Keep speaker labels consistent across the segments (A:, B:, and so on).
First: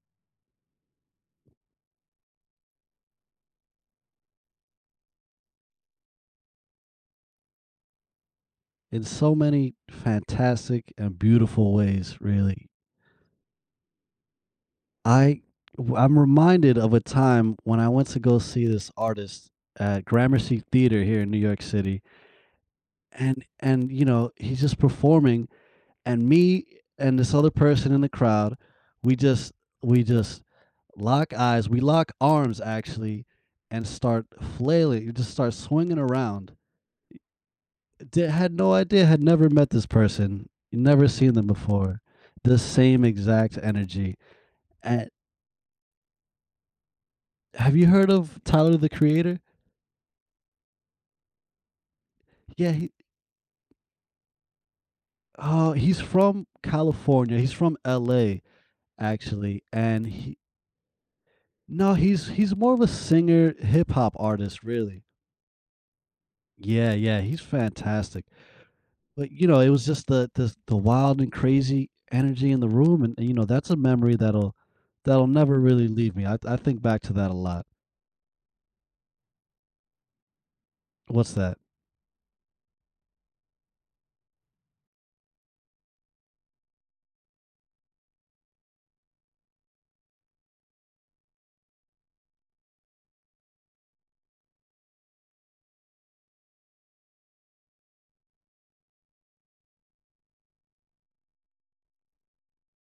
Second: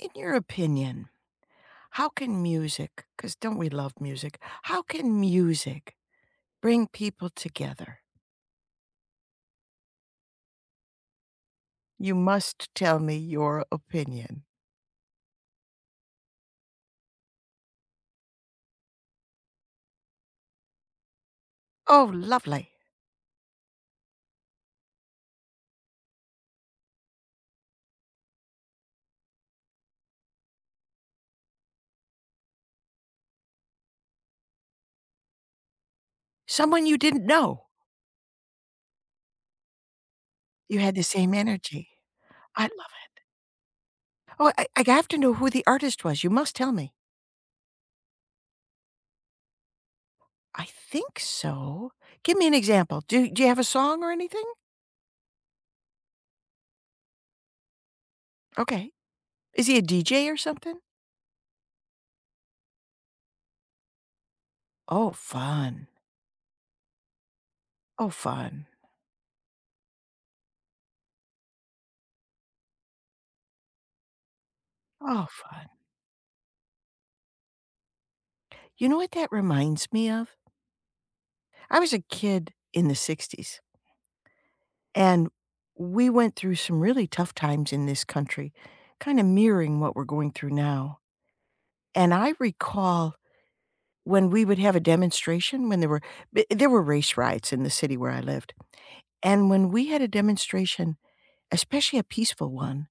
A: In your opinion, how can music 'cause don't we love music? How can music bring people together?
B: In so many fantastic and beautiful
A: You
B: ways, really.
A: must tell me your opinion.
B: I w I'm reminded of a time when I went to go see this artist at Gramercy Theater here in New York City
A: Oh, lovely.
B: and and, you know, he's just performing, and me and this other person in the crowd, we just we just lock eyes, we lock arms, actually, and start flailing, we just start swinging around.
A: Someone you didn't know?
B: Eh d had no idea, had never met this person,
A: You had the
B: never
A: same
B: seen them
A: energy.
B: before. The
A: I love
B: same
A: it.
B: exact energy,
A: Oh, I I have
B: at
A: to know who the artist was, you must tell me.
B: Have you heard of Tyler, The Creator?
A: I think so. Give me an
B: Yeah, he
A: example, do do you have a song or anything?
B: uh, he's from California. He's from LA,
A: Okay.
B: actually,
A: Is he a
B: and
A: DJ
B: he
A: or something?
B: No, he's he's more of a singer, hip hop artist, really.
A: Oh, fun.
B: Yeah, yeah, he's
A: Oh,
B: fantastic.
A: fun.
B: But, you know, it was just the the s the wild and crazy energy in the room and and, you know, that's a memory that'll
A: Oh,
B: that'll never
A: fun.
B: really leave me, I I think back to that a lot.
A: You know what that reminds me of?
B: What's that?
A: I was a kid in the '60s and we went through some really tough times in this country, kinda mirroring what we're going through now, and I recall when we would have a demonstration, when there were b there were race riots in the city where I lived, and when we had a demonstration, especially a peaceful one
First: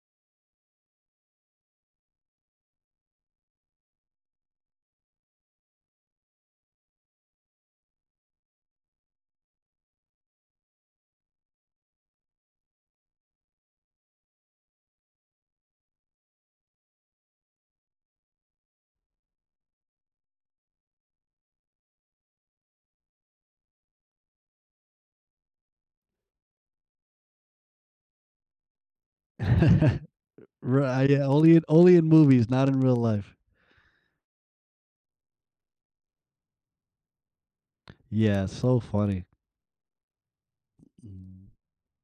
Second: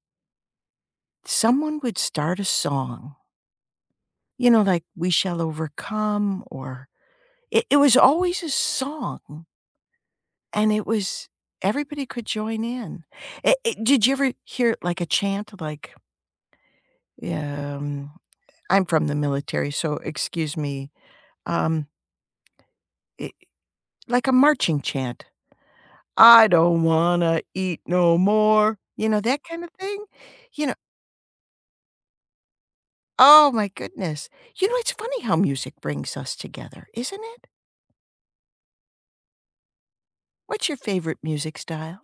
A: someone would start a song. You know, like "We Shall Overcome" or it it was always a song and it was everybody could join in. Eh, eh, did you ever hear, like, a chant like Yeah, um, I'm from the military, so excuse me, um i like a marching chant? I don't wanna eat no more. You know, that kind of
B: R
A: thing? You know
B: right, yeah, only in only in movies, not in real life.
A: Oh my goodness. You know, it's funny how music brings us together, isn't it?
B: Yeah, so funny.
A: What's your favorite
B: Mm.
A: music style?